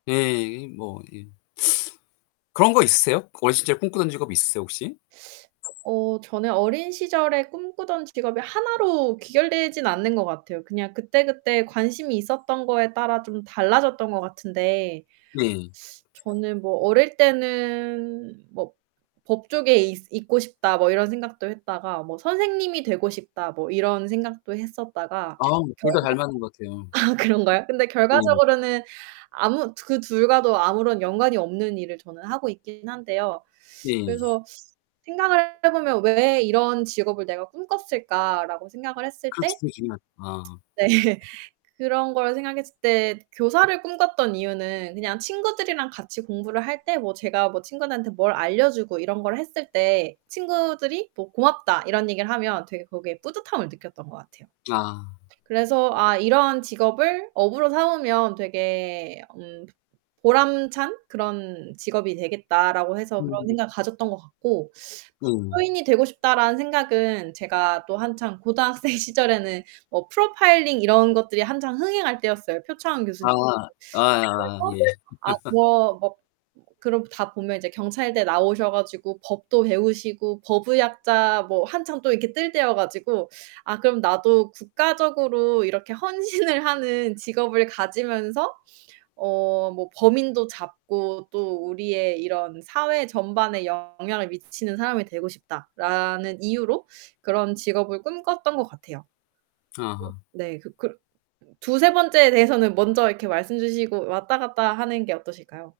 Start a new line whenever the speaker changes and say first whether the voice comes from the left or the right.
left: 예. 이 뭐 이 그런 거 있으세요? 어린 시절에 꿈꾸던 직업 있으세요, 혹시?
right: 어 저는 어린 시절에 꿈꾸던 직업이 하나로 귀결되진 않는 것 같아요. 그냥 그때그때 관심이 있었던 거에 따라 좀 달라졌던 것 같은데
left: 네.
right: 저는 뭐 어릴 때는 뭐 '법조계 있 있고 싶다.' 뭐 이런 생각도 했다가 뭐 '선생님이 되고 싶다.' 뭐 이런 생각도 했었다가
left: 아 둘 다
right: 결과
left: 잘 맞는 것 같아요.
right: 아 그런가요? 근데
left: 네.
right: 결과적으로는 아무 두 그 둘과도 아무런 연관이 없는 일을 저는 하고 있긴 한데요.
left: 네.
right: 그래서 생각을 해 보면 '왜 이런 직업을 내가 꿈꿨을까?'라고 생각을 했을
left: 그렇죠.
right: 때
left: [unintelligible] 아.
right: 네 그런 걸 생각했을 때 교사를 꿈꿨던 이유는 그냥 친구들이랑 같이 공부를 할 때 뭐 제가 뭐 친구들한테 뭘 알려 주고 이런 걸 했을 때 친구들이 뭐 "고맙다." 이런 얘기를 하면 되게 거기에 뿌듯함을 느꼈던 것 같아요.
left: 아.
right: 그래서 '아 이런 직업을 업으로 삼으면 되게 음 보람찬 그런 직업이 되겠다.'라고 해서 그런
left: 음.
right: 생각을 가졌던 것 같고
left: 네.
right: '법조인이 되고 싶다.'라는 생각은 제가 또 한창 고등학생 시절에는 뭐 프로파일링 이런 것들이 한창 흥행할 때였어요, 표창원
left: 아.
right: 교수님.
left: 아아아
right: 그래서
left: 예.
right: 아 뭐 뭐 그러고 다 보면 이제 경찰대 나오셔 가지고 법도 배우시고 법의학자 뭐 한참 또 이렇게 뜰 때여 가지고 '아 그럼 나도 국가적으로 이렇게 헌신을 하는 직업을 가지면서 어 뭐 범인도 잡고 또 우리의 이런 사회 전반에 영향을 미치는 사람이 되고 싶다.'라는 이유로 그런 직업을 꿈꿨던 것 같아요.
left: 아.
right: 네. 그 그러 2-3 번째에 대해서는 먼저 이렇게 말씀 주시고 왔다 갔다 하는 게 어떠실까요?